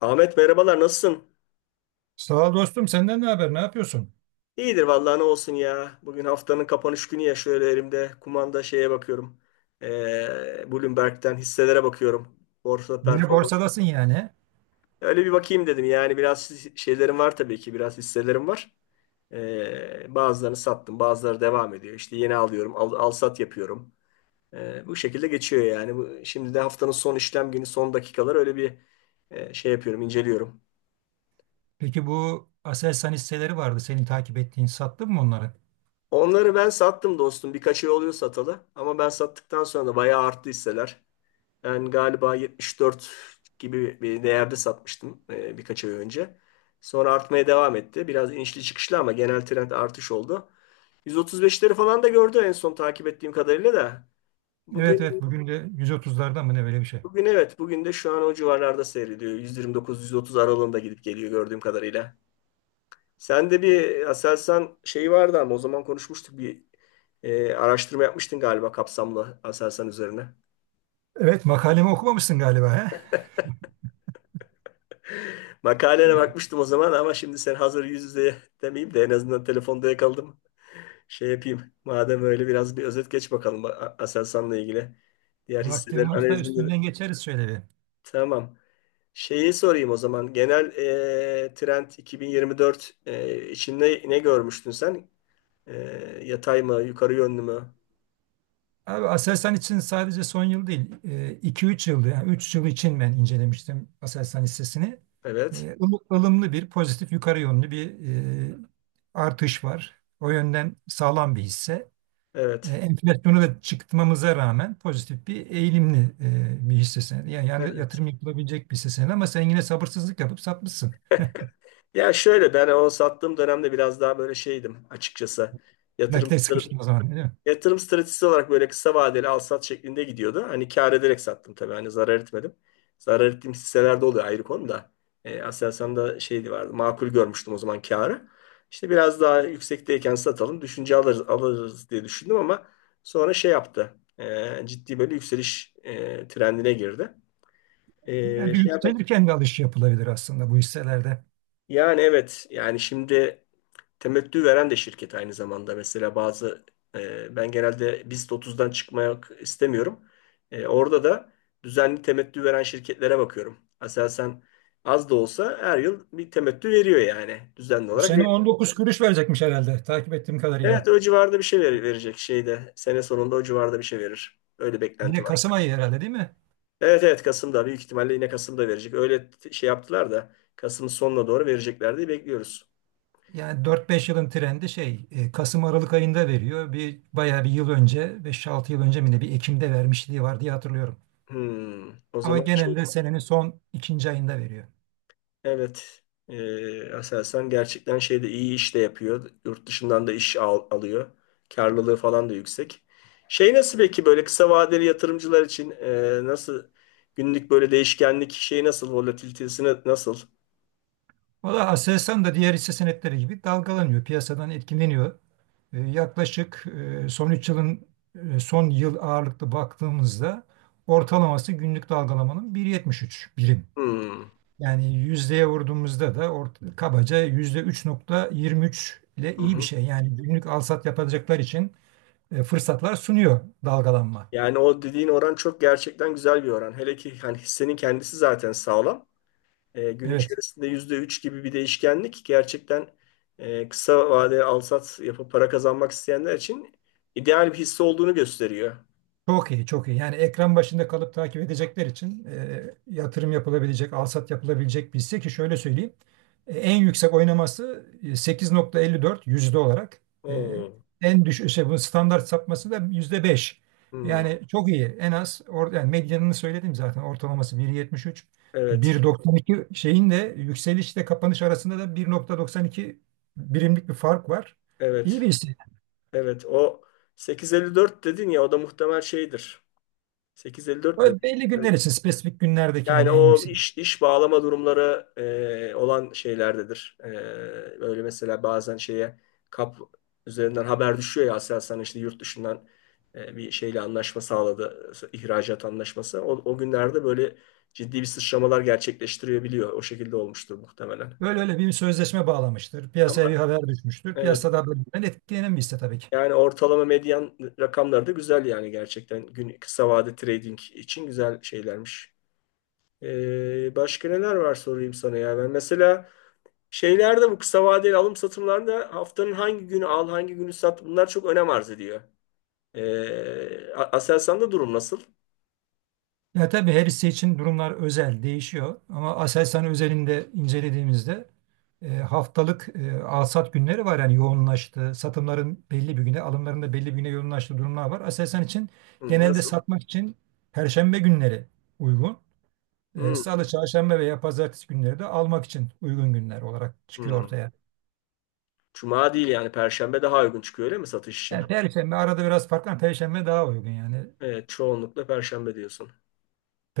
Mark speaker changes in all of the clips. Speaker 1: Ahmet merhabalar, nasılsın?
Speaker 2: Sağ ol dostum. Senden ne haber? Ne yapıyorsun?
Speaker 1: İyidir vallahi, ne olsun ya. Bugün haftanın kapanış günü ya, şöyle elimde kumanda şeye bakıyorum. Bloomberg'den hisselere bakıyorum. Borsa
Speaker 2: Yine
Speaker 1: performans.
Speaker 2: borsadasın yani.
Speaker 1: Öyle bir bakayım dedim yani, biraz şeylerim var tabii ki, biraz hisselerim var. Bazılarını sattım, bazıları devam ediyor. İşte yeni alıyorum, al sat yapıyorum. Bu şekilde geçiyor yani. Bu, şimdi de haftanın son işlem günü, son dakikalar öyle bir şey yapıyorum, inceliyorum.
Speaker 2: Peki, bu Aselsan hisseleri vardı. Senin takip ettiğin. Sattın mı onları?
Speaker 1: Onları ben sattım dostum. Birkaç ay oluyor satalı. Ama ben sattıktan sonra da bayağı arttı hisseler. Ben galiba 74 gibi bir değerde satmıştım birkaç ay önce. Sonra artmaya devam etti. Biraz inişli çıkışlı ama genel trend artış oldu. 135'leri falan da gördü en son takip ettiğim kadarıyla da.
Speaker 2: Evet
Speaker 1: Bugün
Speaker 2: evet. Bugün de 130'larda mı ne, böyle bir şey.
Speaker 1: bugün. Evet, bugün de şu an o civarlarda seyrediyor. 129-130 aralığında gidip geliyor gördüğüm kadarıyla. Sen de bir Aselsan şeyi vardı ama o zaman konuşmuştuk, bir araştırma yapmıştın galiba kapsamlı Aselsan üzerine.
Speaker 2: Evet, makalemi okumamışsın galiba, he?
Speaker 1: Makalene
Speaker 2: Evet.
Speaker 1: bakmıştım o zaman ama şimdi sen hazır, yüz yüze demeyeyim de en azından telefonda yakaladım. Şey yapayım. Madem öyle, biraz bir özet geç bakalım Aselsan'la ilgili. Diğer hisseler
Speaker 2: Vaktin varsa
Speaker 1: analizini.
Speaker 2: üstünden geçeriz şöyle bir.
Speaker 1: Tamam. Şeyi sorayım o zaman. Genel trend 2024 için, ne görmüştün sen? E, Yatay mı, yukarı yönlü mü?
Speaker 2: Abi, Aselsan için sadece son yıl değil, iki üç yıldı. Yani 3 yıl için ben incelemiştim Aselsan hissesini.
Speaker 1: Evet.
Speaker 2: E, ılım- ılımlı bir pozitif yukarı yönlü bir e, artış var. O yönden sağlam bir hisse. e,
Speaker 1: Evet.
Speaker 2: enflasyonu da çıktmamıza rağmen pozitif bir eğilimli bir hisse senedi. Yani
Speaker 1: Evet.
Speaker 2: yatırım yapılabilecek bir hisse senedi ama sen yine sabırsızlık yapıp satmışsın.
Speaker 1: Ya şöyle, ben o sattığım dönemde biraz daha böyle şeydim açıkçası. Yatırım
Speaker 2: Nakite sıkıştın o zaman, değil mi?
Speaker 1: yatırım stratejisi olarak böyle kısa vadeli al sat şeklinde gidiyordu. Hani kâr ederek sattım tabii. Hani zarar etmedim. Zarar ettiğim hisselerde oluyor, ayrı konu da. Aselsan'da şeydi vardı. Makul görmüştüm o zaman kârı. İşte biraz daha yüksekteyken satalım. Düşünce alırız diye düşündüm ama sonra şey yaptı. Ciddi böyle yükseliş trendine girdi.
Speaker 2: Yani
Speaker 1: Şey yapalım.
Speaker 2: yükselirken de alış yapılabilir aslında bu hisselerde.
Speaker 1: Yani evet, yani şimdi temettü veren de şirket aynı zamanda. Mesela bazı ben genelde BIST 30'dan çıkmak istemiyorum. Orada da düzenli temettü veren şirketlere bakıyorum. Aselsan az da olsa her yıl bir temettü veriyor yani düzenli
Speaker 2: Bu
Speaker 1: olarak
Speaker 2: sene
Speaker 1: veriyor.
Speaker 2: 19 kuruş verecekmiş herhalde, takip ettiğim
Speaker 1: Evet,
Speaker 2: kadarıyla.
Speaker 1: o civarda bir şey verecek şeyde. Sene sonunda o civarda bir şey verir. Öyle beklenti
Speaker 2: Yine
Speaker 1: var.
Speaker 2: Kasım ayı herhalde, değil mi?
Speaker 1: Evet, evet. Kasım'da büyük ihtimalle yine Kasım'da verecek. Öyle şey yaptılar da Kasım'ın sonuna doğru verecekler diye bekliyoruz.
Speaker 2: Yani 4-5 yılın trendi şey Kasım Aralık ayında veriyor. Bir bayağı bir yıl önce 5-6 yıl önce mi ne, bir Ekim'de vermişliği var diye hatırlıyorum.
Speaker 1: O
Speaker 2: Ama
Speaker 1: zaman şey.
Speaker 2: genelde senenin son ikinci ayında veriyor.
Speaker 1: Evet. Aselsan gerçekten şeyde iyi iş de yapıyor. Yurt dışından da iş alıyor. Karlılığı falan da yüksek. Şey nasıl peki, böyle kısa vadeli yatırımcılar için nasıl, günlük böyle değişkenlik şeyi nasıl, volatilitesi nasıl?
Speaker 2: Valla, Aselsan da diğer hisse senetleri gibi dalgalanıyor, piyasadan etkileniyor. Yaklaşık son 3 yılın, son yıl ağırlıklı baktığımızda ortalaması günlük dalgalamanın 1,73 birim.
Speaker 1: Hmm.
Speaker 2: Yani yüzdeye vurduğumuzda da kabaca %3,23 ile
Speaker 1: Hı
Speaker 2: iyi bir
Speaker 1: hı.
Speaker 2: şey. Yani günlük alsat yapacaklar için fırsatlar sunuyor dalgalanma.
Speaker 1: Yani o dediğin oran çok gerçekten güzel bir oran. Hele ki hani hissenin kendisi zaten sağlam. Gün
Speaker 2: Evet.
Speaker 1: içerisinde %3 gibi bir değişkenlik gerçekten kısa vadeli alsat yapıp para kazanmak isteyenler için ideal bir hisse olduğunu gösteriyor.
Speaker 2: Çok iyi, çok iyi. Yani ekran başında kalıp takip edecekler için yatırım yapılabilecek, alsat yapılabilecek bir hisse, ki şöyle söyleyeyim. En yüksek oynaması %8,54 olarak. E,
Speaker 1: Oo.
Speaker 2: en düşük şey, bunun standart sapması da %5.
Speaker 1: Hmm.
Speaker 2: Yani çok iyi. Yani medyanını söyledim zaten, ortalaması 1,73.
Speaker 1: Evet,
Speaker 2: 1,92 şeyin de yükselişle kapanış arasında da 1,92 birimlik bir fark var. İyi
Speaker 1: evet,
Speaker 2: bir hisse.
Speaker 1: evet. O 8,54 dedin ya, o da muhtemel şeydir. 8,54 mi?
Speaker 2: Böyle belli günler için, spesifik günlerdeki
Speaker 1: Yani
Speaker 2: yani en
Speaker 1: o
Speaker 2: yüksek.
Speaker 1: iş bağlama durumları olan şeylerdedir. Böyle mesela bazen şeye kap üzerinden haber düşüyor ya, Aselsan işte yurt dışından bir şeyle anlaşma sağladı, ihracat anlaşması. O günlerde böyle ciddi bir sıçramalar gerçekleştirebiliyor. O şekilde olmuştur muhtemelen.
Speaker 2: Öyle, öyle bir sözleşme bağlamıştır. Piyasaya bir
Speaker 1: Ama
Speaker 2: haber düşmüştür.
Speaker 1: evet,
Speaker 2: Piyasada bölümden etkilenen bir hisse, tabii ki.
Speaker 1: yani ortalama medyan rakamları da güzel yani, gerçekten gün kısa vade trading için güzel şeylermiş. Başka neler var sorayım sana, ya ben mesela şeylerde bu kısa vadeli alım satımlarında haftanın hangi günü al, hangi günü sat, bunlar çok önem arz ediyor. Aselsan'da durum nasıl?
Speaker 2: Ya tabii, her hisse için durumlar özel, değişiyor. Ama Aselsan özelinde incelediğimizde haftalık alsat günleri var. Yani yoğunlaştı. Satımların belli bir güne, alımların da belli bir güne yoğunlaştığı durumlar var. Aselsan için
Speaker 1: Hı,
Speaker 2: genelde
Speaker 1: nasıl?
Speaker 2: satmak için Perşembe günleri uygun.
Speaker 1: Hı,
Speaker 2: Salı, Çarşamba veya Pazartesi günleri de almak için uygun günler olarak çıkıyor
Speaker 1: hı.
Speaker 2: ortaya.
Speaker 1: Cuma değil yani, Perşembe daha uygun çıkıyor öyle mi satış için?
Speaker 2: Yani Perşembe arada biraz farklı ama Perşembe daha uygun yani.
Speaker 1: Evet, çoğunlukla Perşembe diyorsun.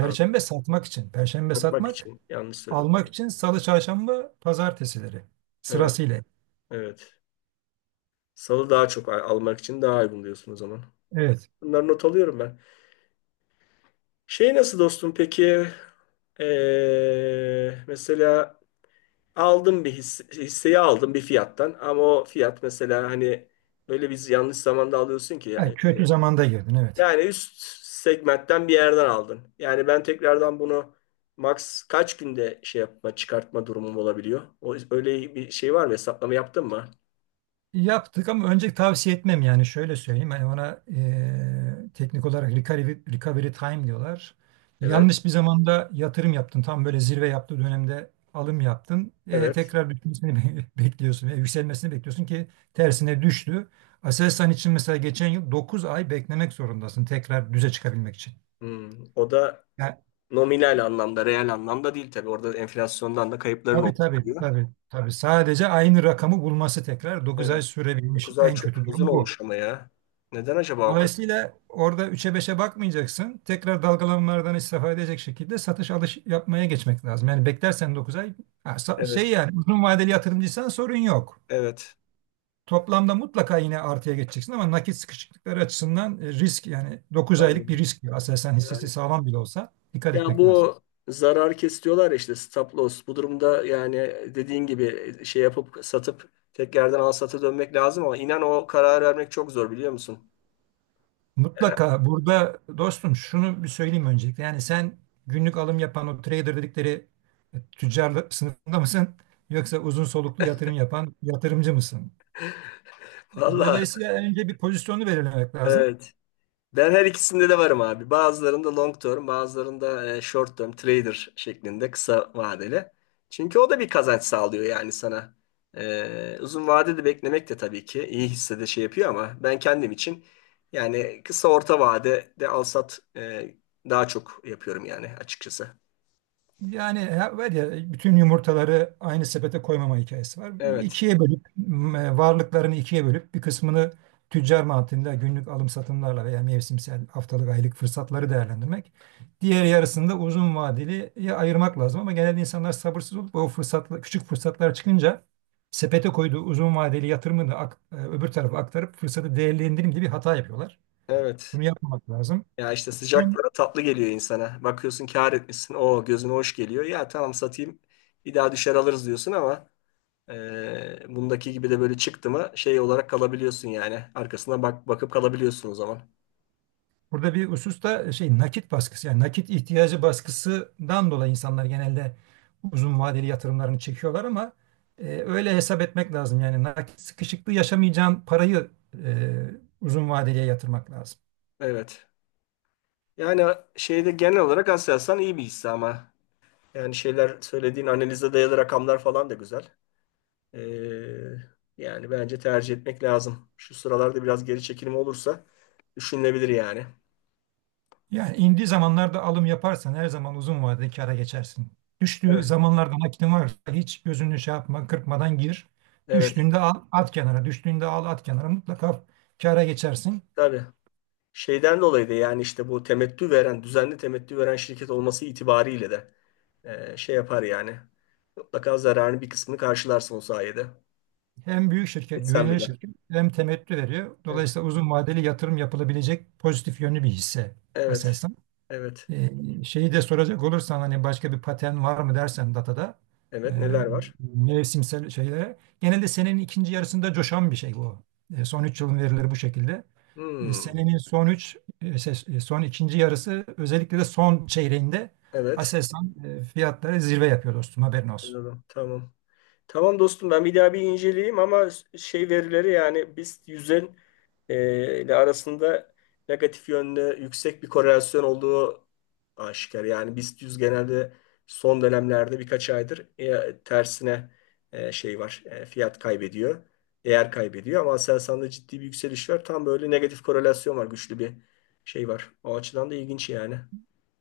Speaker 1: Abi,
Speaker 2: satmak için. Perşembe
Speaker 1: satmak
Speaker 2: satmak,
Speaker 1: için yanlış söyledim.
Speaker 2: almak için Salı, Çarşamba, Pazartesileri
Speaker 1: Evet,
Speaker 2: sırasıyla.
Speaker 1: evet. Salı daha çok almak için daha uygun diyorsun o zaman.
Speaker 2: Evet.
Speaker 1: Bunları not alıyorum ben. Şey nasıl dostum peki? Mesela aldım bir hisse, hisseyi aldım bir fiyattan ama o fiyat mesela hani, öyle biz yanlış zamanda alıyorsun ki
Speaker 2: Yani kötü zamanda girdin, evet.
Speaker 1: yani üst segmentten bir yerden aldın. Yani ben tekrardan bunu max kaç günde şey yapma, çıkartma durumum olabiliyor? O, öyle bir şey var mı? Hesaplama yaptın mı?
Speaker 2: Yaptık ama önce tavsiye etmem, yani şöyle söyleyeyim. Hani ona teknik olarak recovery time diyorlar.
Speaker 1: Evet.
Speaker 2: Yanlış bir zamanda yatırım yaptın. Tam böyle zirve yaptığı dönemde alım yaptın. Eee,
Speaker 1: Evet.
Speaker 2: tekrar düşmesini bekliyorsun. Veya yükselmesini bekliyorsun ki tersine düştü. Aselsan için mesela geçen yıl 9 ay beklemek zorundasın tekrar düze çıkabilmek için.
Speaker 1: O da
Speaker 2: Yani
Speaker 1: nominal anlamda, reel anlamda değil tabii. Orada enflasyondan da kayıpların
Speaker 2: tabii,
Speaker 1: olmuş
Speaker 2: tabii,
Speaker 1: oluyor.
Speaker 2: tabii, tabii. Sadece aynı rakamı bulması tekrar 9 ay
Speaker 1: Evet.
Speaker 2: sürebilmiş,
Speaker 1: 9 ay
Speaker 2: en
Speaker 1: çok
Speaker 2: kötü
Speaker 1: uzun
Speaker 2: durum bu.
Speaker 1: olmuş ama ya. Neden acaba o kadar?
Speaker 2: Dolayısıyla orada üç'e beşe bakmayacaksın. Tekrar dalgalanmalardan istifade edecek şekilde satış alış yapmaya geçmek lazım. Yani beklersen 9 ay, şey,
Speaker 1: Evet.
Speaker 2: yani uzun vadeli yatırımcıysan sorun yok.
Speaker 1: Evet.
Speaker 2: Toplamda mutlaka yine artıya geçeceksin ama nakit sıkışıklıkları açısından risk, yani 9 aylık bir
Speaker 1: Anladım.
Speaker 2: risk. Aslında sen,
Speaker 1: Yani
Speaker 2: hissesi sağlam bile olsa dikkat
Speaker 1: ya,
Speaker 2: etmek lazım.
Speaker 1: bu zarar kesiyorlar işte, stop loss. Bu durumda yani dediğin gibi şey yapıp satıp tekrardan al sata dönmek lazım ama inan, o karar vermek çok zor, biliyor musun? Yani,
Speaker 2: Mutlaka burada dostum şunu bir söyleyeyim öncelikle. Yani sen günlük alım yapan o trader dedikleri tüccar sınıfında mısın? Yoksa uzun soluklu yatırım yapan yatırımcı mısın?
Speaker 1: vallahi
Speaker 2: Dolayısıyla önce bir pozisyonu belirlemek lazım.
Speaker 1: evet. Ben her ikisinde de varım abi. Bazılarında long term, bazılarında short term trader şeklinde, kısa vadeli. Çünkü o da bir kazanç sağlıyor yani sana. Uzun vadede beklemek de tabii ki iyi hissede şey yapıyor ama ben kendim için yani kısa orta vadede al sat daha çok yapıyorum yani açıkçası.
Speaker 2: Yani var ya, bütün yumurtaları aynı sepete koymama hikayesi var.
Speaker 1: Evet,
Speaker 2: İkiye bölüp varlıklarını ikiye bölüp bir kısmını tüccar mantığında günlük alım satımlarla veya mevsimsel, haftalık, aylık fırsatları değerlendirmek. Diğer yarısını da uzun vadeli ya ayırmak lazım ama genelde insanlar sabırsız olup o fırsatla, küçük fırsatlar çıkınca sepete koyduğu uzun vadeli yatırımını öbür tarafa aktarıp fırsatı değerlendireyim diye bir hata yapıyorlar.
Speaker 1: evet.
Speaker 2: Bunu yapmamak lazım.
Speaker 1: Ya işte sıcak para tatlı geliyor insana. Bakıyorsun kâr etmişsin. O gözüne hoş geliyor. Ya tamam, satayım. Bir daha düşer, alırız diyorsun ama bundaki gibi de böyle çıktı mı şey olarak kalabiliyorsun yani. Arkasına bak bakıp kalabiliyorsun o zaman.
Speaker 2: Burada bir husus da şey, nakit baskısı, yani nakit ihtiyacı baskısından dolayı insanlar genelde uzun vadeli yatırımlarını çekiyorlar ama öyle hesap etmek lazım. Yani nakit sıkışıklığı yaşamayacağın parayı e, uzun vadeliye yatırmak lazım.
Speaker 1: Evet. Yani şeyde genel olarak Aselsan iyi bir hisse ama yani şeyler söylediğin, analize dayalı rakamlar falan da güzel. Ee, Yani bence tercih etmek lazım. Şu sıralarda biraz geri çekilme olursa düşünülebilir yani.
Speaker 2: Yani indiği zamanlarda alım yaparsan her zaman uzun vadede kâra geçersin. Düştüğü
Speaker 1: Evet.
Speaker 2: zamanlarda nakitin varsa hiç gözünü şey yapma, kırpmadan gir.
Speaker 1: Evet.
Speaker 2: Düştüğünde al, at kenara; düştüğünde al, at kenara, mutlaka kâra geçersin.
Speaker 1: Tabii. Şeyden dolayı da yani işte bu temettü veren, düzenli temettü veren şirket olması itibariyle de şey yapar yani. Mutlaka zararın bir kısmını karşılarsın o sayede.
Speaker 2: Hem büyük şirket,
Speaker 1: Etsen
Speaker 2: güvenilir
Speaker 1: bile.
Speaker 2: şirket, hem temettü veriyor.
Speaker 1: Evet.
Speaker 2: Dolayısıyla uzun vadeli yatırım yapılabilecek pozitif yönlü bir hisse
Speaker 1: Evet.
Speaker 2: Aselsan.
Speaker 1: Evet.
Speaker 2: Ee, şeyi de soracak olursan, hani başka bir patern var mı dersen datada, e,
Speaker 1: Evet. Neler var?
Speaker 2: mevsimsel şeylere. Genelde senenin ikinci yarısında coşan bir şey bu. Son 3 yılın verileri bu şekilde. E,
Speaker 1: Hmm.
Speaker 2: senenin son ikinci yarısı, özellikle de son çeyreğinde,
Speaker 1: Evet.
Speaker 2: Aselsan fiyatları zirve yapıyor dostum, haberin olsun.
Speaker 1: Anladım. Tamam. Tamam dostum, ben bir daha bir inceleyeyim ama şey, verileri yani biz yüzün ile arasında negatif yönde yüksek bir korelasyon olduğu aşikar. Yani BIST 100 genelde son dönemlerde birkaç aydır tersine şey var, fiyat kaybediyor. Değer kaybediyor ama Aselsan'da ciddi bir yükseliş var. Tam böyle negatif korelasyon var, güçlü bir şey var. O açıdan da ilginç yani.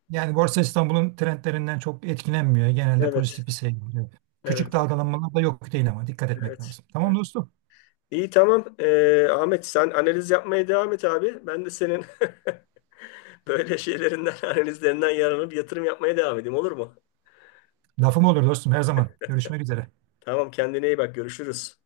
Speaker 2: Yani Borsa İstanbul'un trendlerinden çok etkilenmiyor. Genelde
Speaker 1: Evet,
Speaker 2: pozitif bir seyrediyor. Küçük
Speaker 1: evet,
Speaker 2: dalgalanmalar da yok değil ama dikkat etmek
Speaker 1: evet.
Speaker 2: lazım. Tamam dostum.
Speaker 1: İyi tamam. Ahmet, sen analiz yapmaya devam et abi. Ben de senin böyle şeylerinden, analizlerinden yararlanıp yatırım yapmaya devam edeyim, olur mu?
Speaker 2: Lafım olur dostum, her zaman. Görüşmek üzere.
Speaker 1: Tamam, kendine iyi bak, görüşürüz.